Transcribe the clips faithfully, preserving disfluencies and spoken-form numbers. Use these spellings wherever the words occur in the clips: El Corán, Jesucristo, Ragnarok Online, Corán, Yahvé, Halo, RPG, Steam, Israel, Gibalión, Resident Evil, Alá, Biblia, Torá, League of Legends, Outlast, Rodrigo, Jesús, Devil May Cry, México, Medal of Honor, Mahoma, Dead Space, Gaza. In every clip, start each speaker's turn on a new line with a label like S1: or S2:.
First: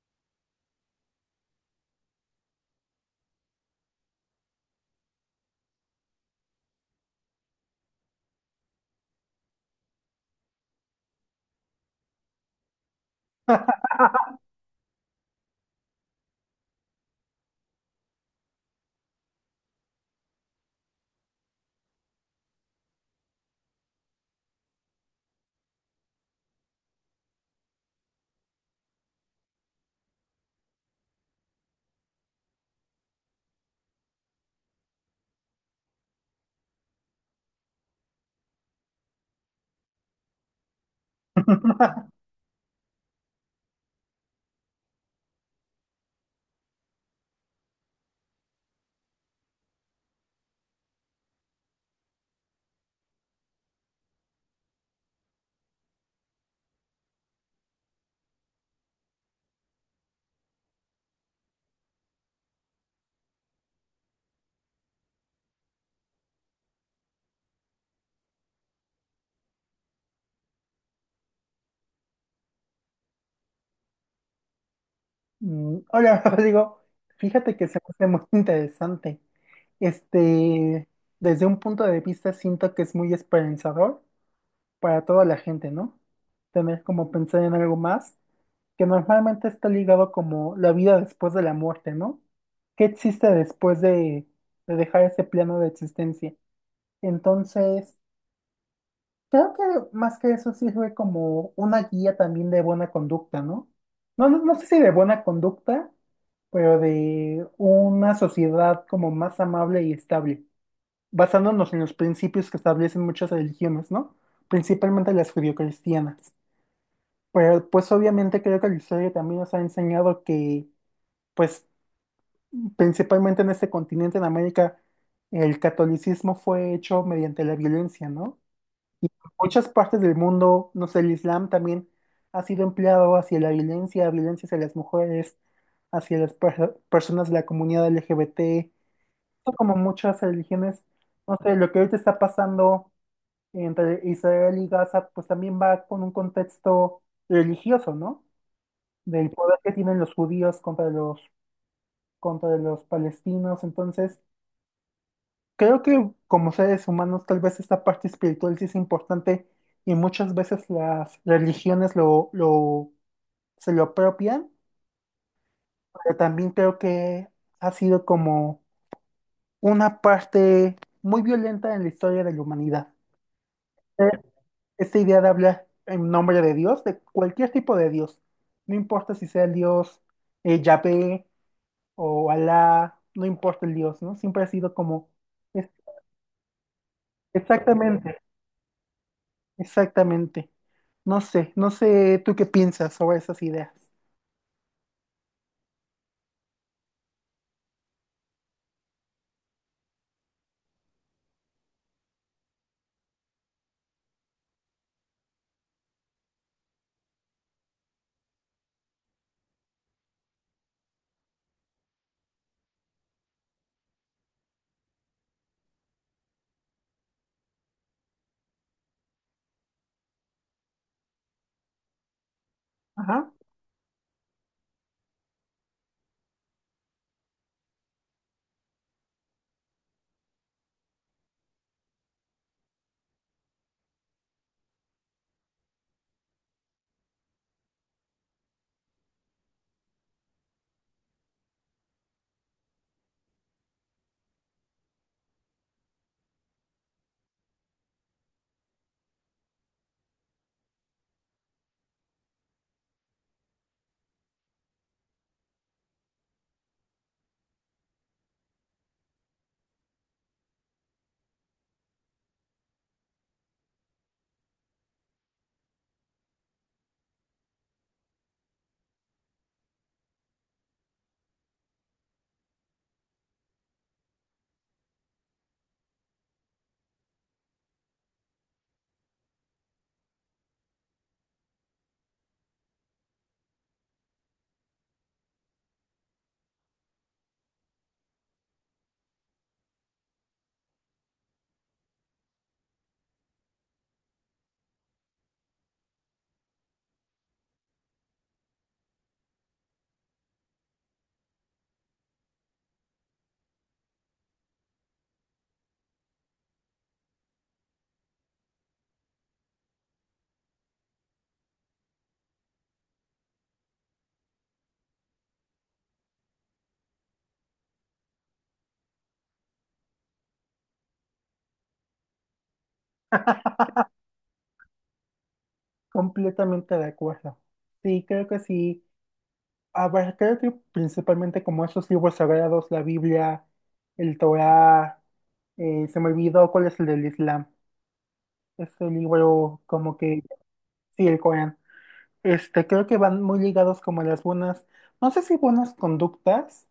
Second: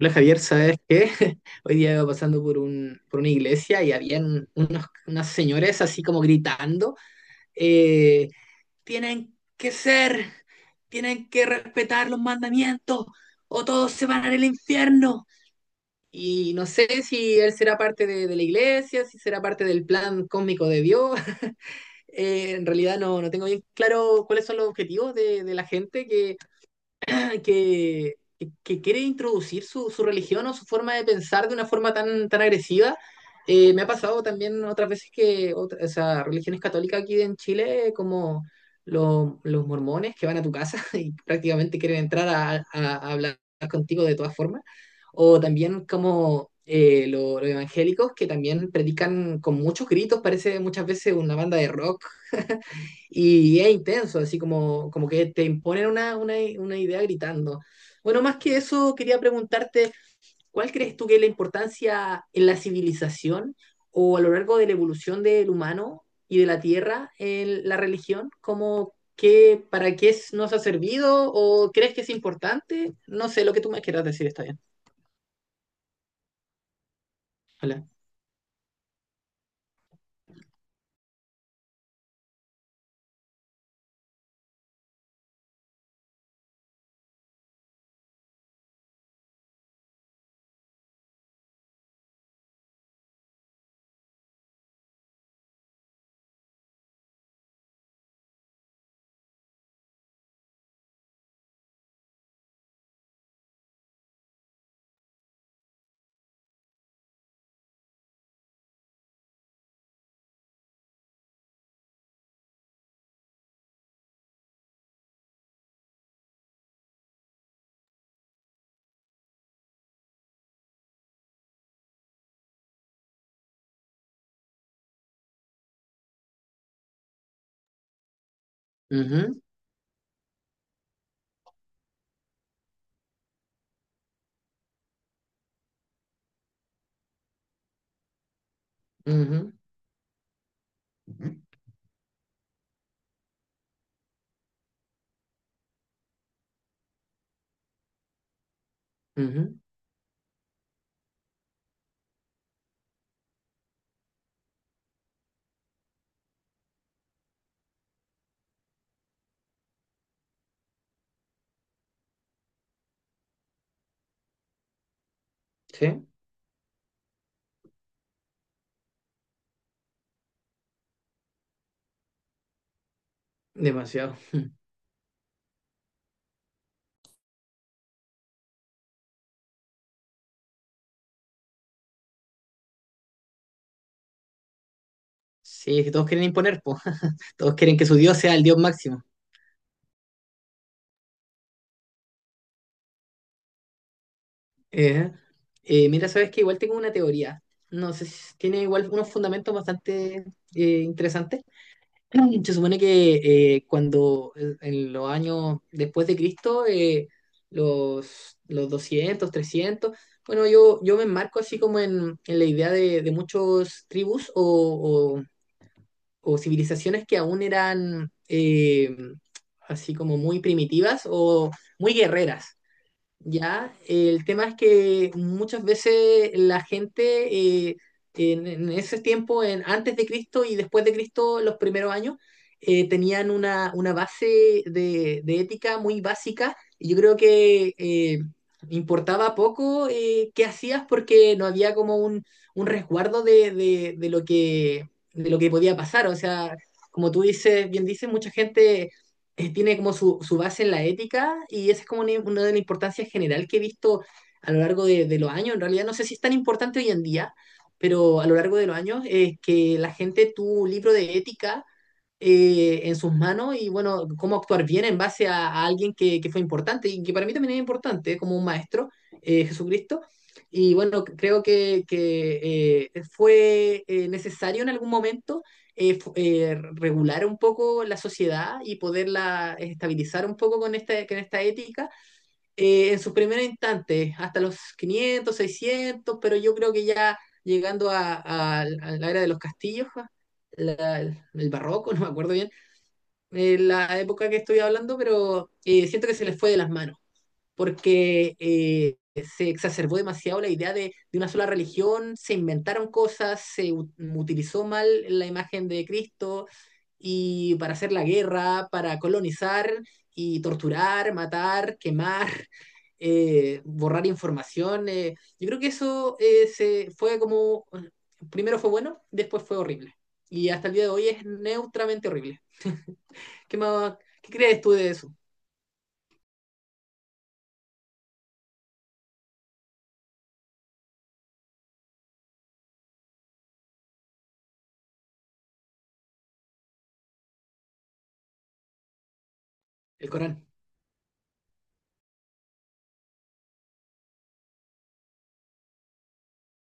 S1: Hola Javier, ¿sabes qué? Hoy día iba pasando por, un, por una iglesia y habían unos, unas señores así como gritando, eh, tienen que ser, tienen que respetar los mandamientos o todos se van al infierno. Y no sé si él será parte de, de la iglesia, si será parte del plan cósmico de Dios. Eh, en realidad no, no tengo bien claro cuáles son los objetivos de, de la gente que, que quiere introducir su, su, religión o su forma de pensar de una forma tan, tan agresiva. Eh, me ha pasado también otras veces que, otra- o sea, religiones católicas aquí en Chile, como lo- los mormones que van a tu casa y prácticamente quieren entrar a, a- a hablar contigo de todas formas, o también como eh, lo- los evangélicos que también predican con muchos gritos, parece muchas veces una banda de rock y es intenso, así como, como que te imponen una, una, una idea gritando. Bueno, más que eso, quería preguntarte, ¿cuál crees tú que es la importancia en la civilización o a lo largo de la evolución del humano y de la tierra en la religión? ¿Cómo, qué, para qué es- nos ha servido o crees que es importante? No sé, lo que tú me quieras decir está bien.
S2: Mm, hola, Rodrigo. Fíjate que se
S1: Hola.
S2: me hace muy interesante. Este, Desde un punto de vista, siento que es muy esperanzador para toda la gente, ¿no? Tener como pensar en algo más, que normalmente está ligado como la vida después de la muerte, ¿no? ¿Qué existe después de, de dejar ese plano de existencia? Entonces, creo que más que eso sirve como una guía también de buena conducta, ¿no? No, no, no sé si de buena conducta, pero de una sociedad como más amable y estable, basándonos en los principios que establecen muchas religiones, ¿no? Principalmente las judio-cristianas. Pero pues obviamente creo que la historia también nos ha enseñado que, pues principalmente en este continente, en América, el catolicismo fue hecho mediante la violencia, ¿no? Y en
S1: Ujú,
S2: muchas partes del mundo, no sé, el Islam también ha sido empleado hacia la violencia, violencia hacia las mujeres, hacia las per- personas de la comunidad L G B T.
S1: ujú,
S2: Son como muchas religiones, no sé, lo que ahorita está pasando entre Israel y Gaza, pues también va con un contexto religioso, ¿no? Del
S1: ujú.
S2: poder que tienen los judíos contra los, contra los palestinos. Entonces, creo que como seres humanos tal vez esta parte espiritual sí es importante y muchas veces las religiones lo, lo, se lo apropian,
S1: Sí,
S2: pero también creo que ha sido como una parte muy violenta en la historia de la humanidad. Eh,
S1: demasiado.
S2: Esta idea de hablar en nombre de Dios, de cualquier tipo de Dios, no importa si sea el Dios eh, Yahvé o Alá, no importa el Dios, ¿no? Siempre ha sido como... es-
S1: Sí, es que todos quieren imponer, po. Todos quieren que su Dios
S2: Exactamente,
S1: sea el Dios máximo.
S2: exactamente. No sé, no sé tú qué piensas sobre esas ideas.
S1: Eh, eh, Mira, sabes que igual tengo una teoría. No sé si tiene igual unos fundamentos bastante eh, interesantes. Se supone que eh, cuando eh, en los años después de Cristo, eh, los, los doscientos trescientos bueno, yo, yo me enmarco así como en, en la idea de, de muchos tribus o, o- o civilizaciones que aún eran eh, así como muy primitivas o muy guerreras.
S2: Ajá,
S1: Ya, el tema es que muchas veces la gente eh, en, en ese tiempo, en, antes de Cristo y después de Cristo, los primeros años, eh, tenían una, una base de, de ética muy básica y yo creo que eh, importaba poco eh, qué hacías porque no había como un, un resguardo de, de, de lo que, de lo que podía pasar. O sea, como tú dices, bien dices, mucha gente eh, tiene como su, su base en la ética y esa es como una, una de las importancias general que he visto a lo largo de, de los años. En realidad no sé si es tan importante hoy en día, pero a lo largo de los años es que la gente tuvo un libro de ética eh, en sus manos y bueno, cómo actuar bien en base a, a alguien que, que fue importante y que para mí también es importante como un maestro, eh, Jesucristo. Y bueno, creo que, que eh, fue eh, necesario en algún momento eh, fu- eh, regular un poco la sociedad y poderla estabilizar un poco con esta, con esta ética eh, en sus primeros instantes, hasta los quinientos, seiscientos, pero yo creo que ya llegando a, a- a la era de los castillos, ja, la- el barroco, no me acuerdo bien, eh, la época que estoy hablando, pero eh, siento que se les fue de las manos porque eh, se exacerbó demasiado la idea de, de, una sola religión, se inventaron cosas, se u- utilizó mal la imagen de Cristo y para hacer la guerra, para colonizar y torturar, matar, quemar, eh, borrar información. Eh. Yo creo que eso eh, se fue como, primero fue bueno, después fue horrible. Y hasta el día de hoy es neutramente horrible. ¿Qué más, qué crees tú de eso?
S2: completamente de acuerdo. Sí, creo que sí. A ver, creo que principalmente como esos libros sagrados, la Biblia, el Torá, eh, se me olvidó cuál es el del Islam. Este libro como
S1: El
S2: que,
S1: Corán.
S2: sí, el Corán. Este, creo que van muy ligados como a las buenas, no sé si buenas conductas,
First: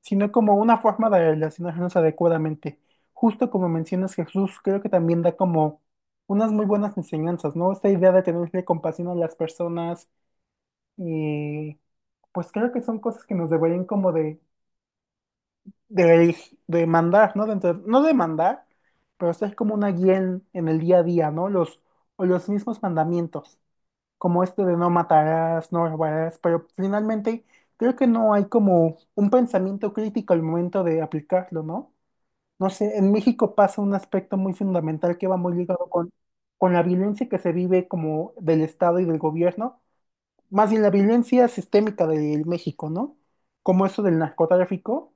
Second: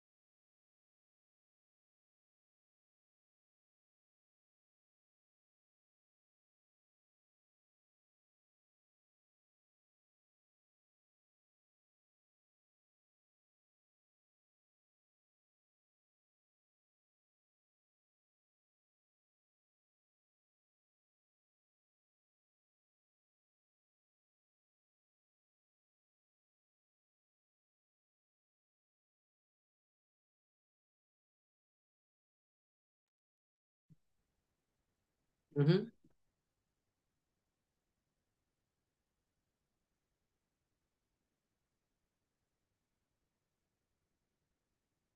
S2: sino como una forma de relacionarnos adecuadamente. Justo como mencionas Jesús, creo que también da como unas muy buenas enseñanzas, ¿no? Esta idea de tenerle compasión a las personas y pues creo que son cosas que nos deberían como de, de, de mandar, ¿no? Dentro, no de mandar, pero ser como una guía en, en el día a día, ¿no? Los, o los mismos mandamientos, como este de no matarás, no robarás, pero finalmente creo que no hay como un pensamiento crítico al momento de aplicarlo, ¿no? No sé, en México pasa un aspecto muy fundamental que va muy ligado
S1: Ujú.
S2: con, con la violencia que se vive como del Estado y del gobierno, más bien la violencia sistémica del México, ¿no? Como eso del narcotráfico.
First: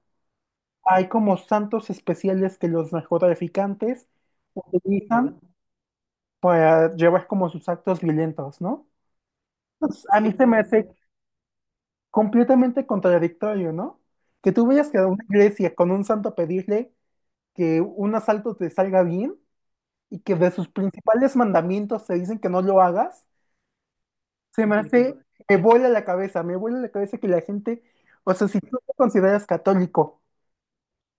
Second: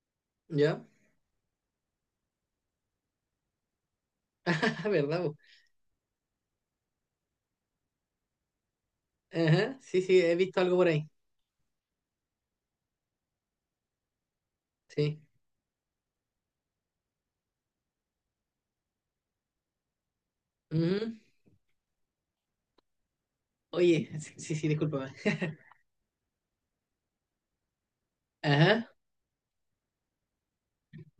S1: ¿Ya?
S2: Hay como santos especiales que los narcotraficantes
S1: ¿Verdad, po?
S2: utilizan para llevar como sus actos violentos, ¿no?
S1: Ajá, sí,
S2: Pues,
S1: sí,
S2: a mí
S1: he
S2: se me
S1: visto algo por
S2: hace
S1: ahí.
S2: completamente contradictorio, ¿no? Que tú vayas a
S1: Sí.
S2: una iglesia con un santo a pedirle que un asalto te salga bien y que de sus
S1: Ujú.
S2: principales mandamientos se dicen que no lo hagas,
S1: Oye, sí,
S2: se
S1: sí,
S2: me
S1: discúlpame.
S2: hace, me vuela la cabeza, me vuela la cabeza que la gente, o sea, si tú
S1: Ajá.
S2: te consideras católico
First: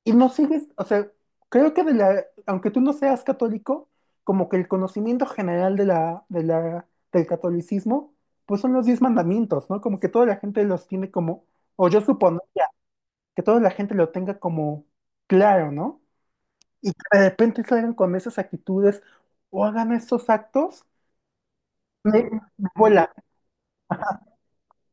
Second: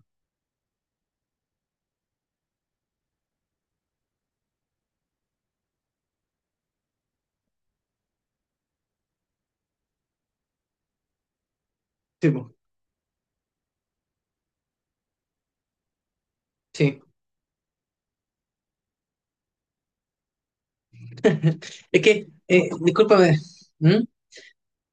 S2: y no sigues, o sea, creo que de la, aunque tú no seas católico, como que el conocimiento general de la, de la, del catolicismo, pues son los diez mandamientos, ¿no? Como que toda la gente los tiene como, o yo
S1: Sí,
S2: suponía
S1: po,
S2: que toda la gente lo tenga como claro, ¿no? Y
S1: sí.
S2: que de repente salgan con esas actitudes o hagan estos actos.
S1: Es
S2: Me,
S1: que,
S2: me
S1: eh,
S2: vuela,
S1: discúlpame. ¿Mm?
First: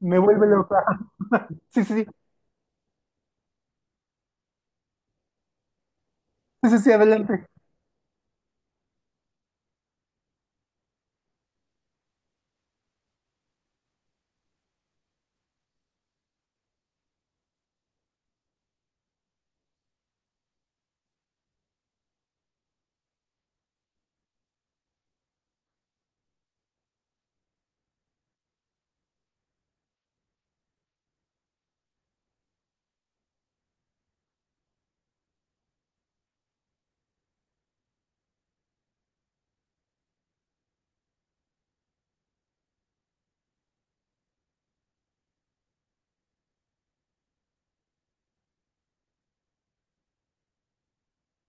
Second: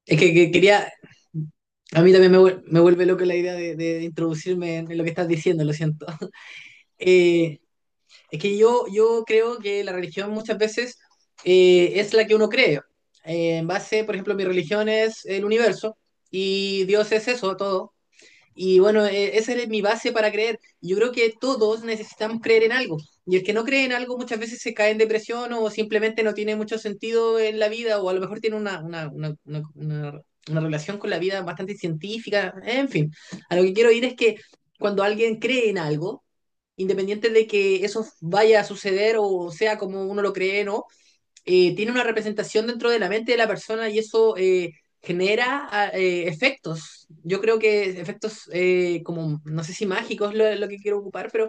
S2: Me
S1: Es que,
S2: vuelve
S1: que
S2: loca.
S1: quería.
S2: Sí, sí,
S1: A
S2: sí,
S1: mí también me, vuel- me vuelve loco la idea de, de introducirme en lo que estás diciendo, lo siento.
S2: sí, sí, sí, adelante.
S1: Eh, es que yo, yo creo que la religión muchas veces eh, es la que uno cree. Eh, en base, por ejemplo, mi religión es el universo y Dios es eso, todo. Y bueno, eh, esa es mi base para creer. Yo creo que todos necesitamos creer en algo. Y el que no cree en algo muchas veces se cae en depresión o simplemente no tiene mucho sentido en la vida o a lo mejor tiene una, una, una, una, una una relación con la vida bastante científica. En fin, a lo que quiero ir es que cuando alguien cree en algo, independiente de que eso vaya a suceder o sea como uno lo cree, o ¿no? eh, tiene una representación dentro de la mente de la persona y eso eh, genera ah, eh, efectos. Yo creo que efectos eh, como, no sé si mágicos es lo, lo que quiero ocupar, pero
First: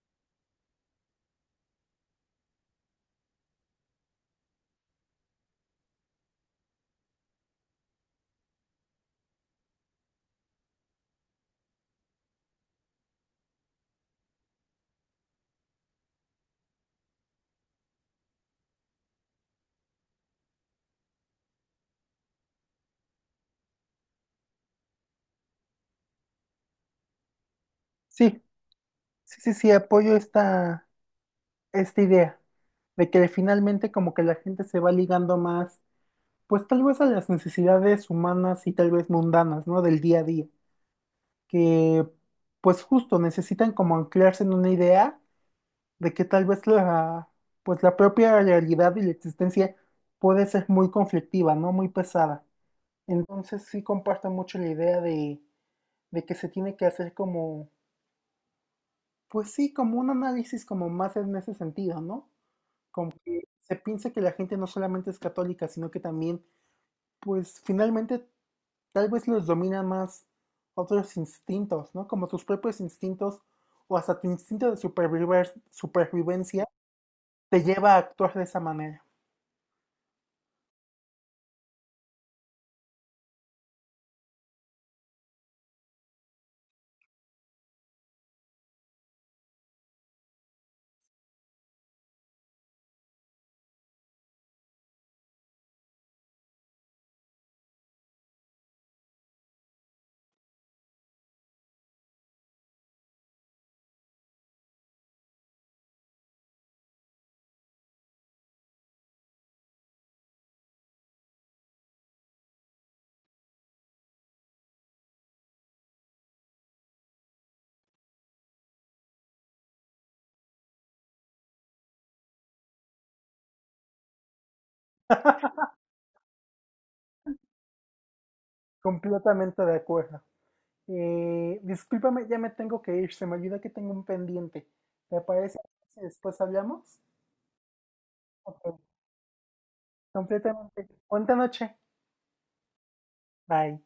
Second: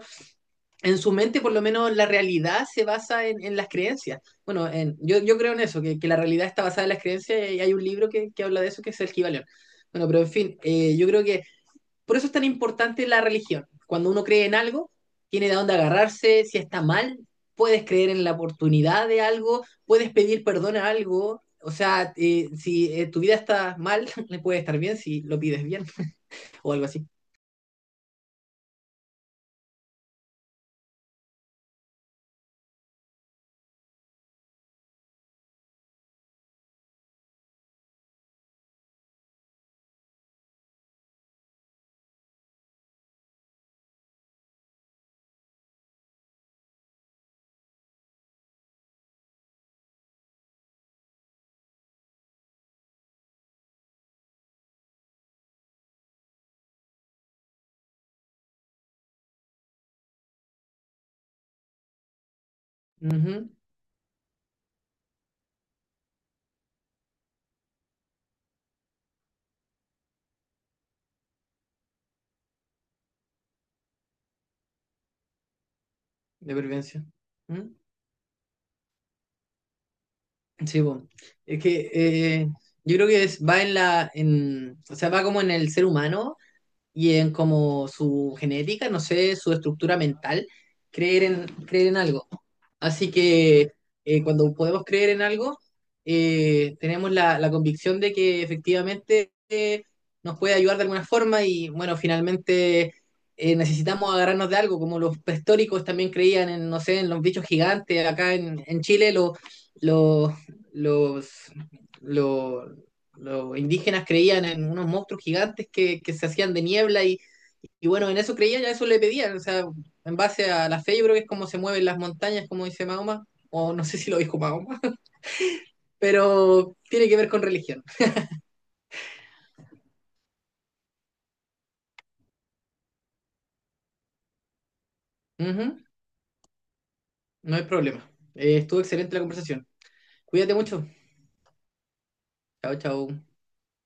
S1: en su mente por lo menos la realidad se basa en, en las creencias. Bueno, en, yo, yo creo en eso, que, que la realidad está basada en las creencias y hay un libro que, que habla de eso que es el Gibalión. Bueno, pero en fin, eh, yo creo que por eso es tan importante la religión. Cuando uno cree en algo, tiene de dónde agarrarse, si está mal, puedes creer en la oportunidad de algo, puedes pedir perdón a algo, o sea, eh, si eh, tu vida está mal, le puede estar bien si lo pides bien o algo así.
S2: Sí, sí, sí, sí, apoyo esta, esta idea de que finalmente como que la gente se va ligando más, pues tal vez a las necesidades humanas y tal vez mundanas, ¿no? Del día a día, que pues justo necesitan como anclarse en una idea de que tal vez la, pues la propia realidad y la existencia puede ser muy conflictiva, ¿no? Muy pesada. Entonces sí comparto mucho la idea de de que se tiene que hacer como, pues sí, como un análisis como más en ese sentido, ¿no? Como que
S1: Ujú.
S2: se piensa que la gente no solamente es católica, sino que también, pues finalmente tal vez los domina más otros instintos, ¿no? Como tus propios instintos o hasta tu instinto de superviv
S1: De
S2: supervivencia
S1: prevención.
S2: te
S1: ¿Mm?
S2: lleva a actuar de esa manera.
S1: Sí, bueno. Es que eh, yo creo que es- va en la, en, o sea, va como en el ser humano y en como su genética, no sé, su estructura mental, creer en, creer en algo. Así que eh, cuando podemos creer en algo, eh, tenemos la, la convicción de que efectivamente eh, nos puede ayudar de alguna forma y bueno, finalmente eh, necesitamos agarrarnos de algo, como los prehistóricos también creían en, no sé, en los bichos gigantes, acá en, en Chile los, los, los, lo- los indígenas creían en unos monstruos gigantes que, que se hacían de niebla y, y, bueno, en eso creían, ya eso le pedían, o sea, en base a la fe yo creo que es como se mueven las montañas, como dice Mahoma, o no sé si lo dijo Mahoma, pero tiene que ver con religión.
S2: Completamente de acuerdo. Eh, discúlpame, ya me tengo que ir, se me olvida que tengo un pendiente. ¿Te
S1: Uh
S2: parece?
S1: -huh,
S2: Si después hablamos.
S1: no hay problema. Eh,
S2: Okay.
S1: estuvo excelente la conversación. Cuídate mucho.
S2: Completamente. Buena noche.
S1: Chao, chao.
S2: Bye.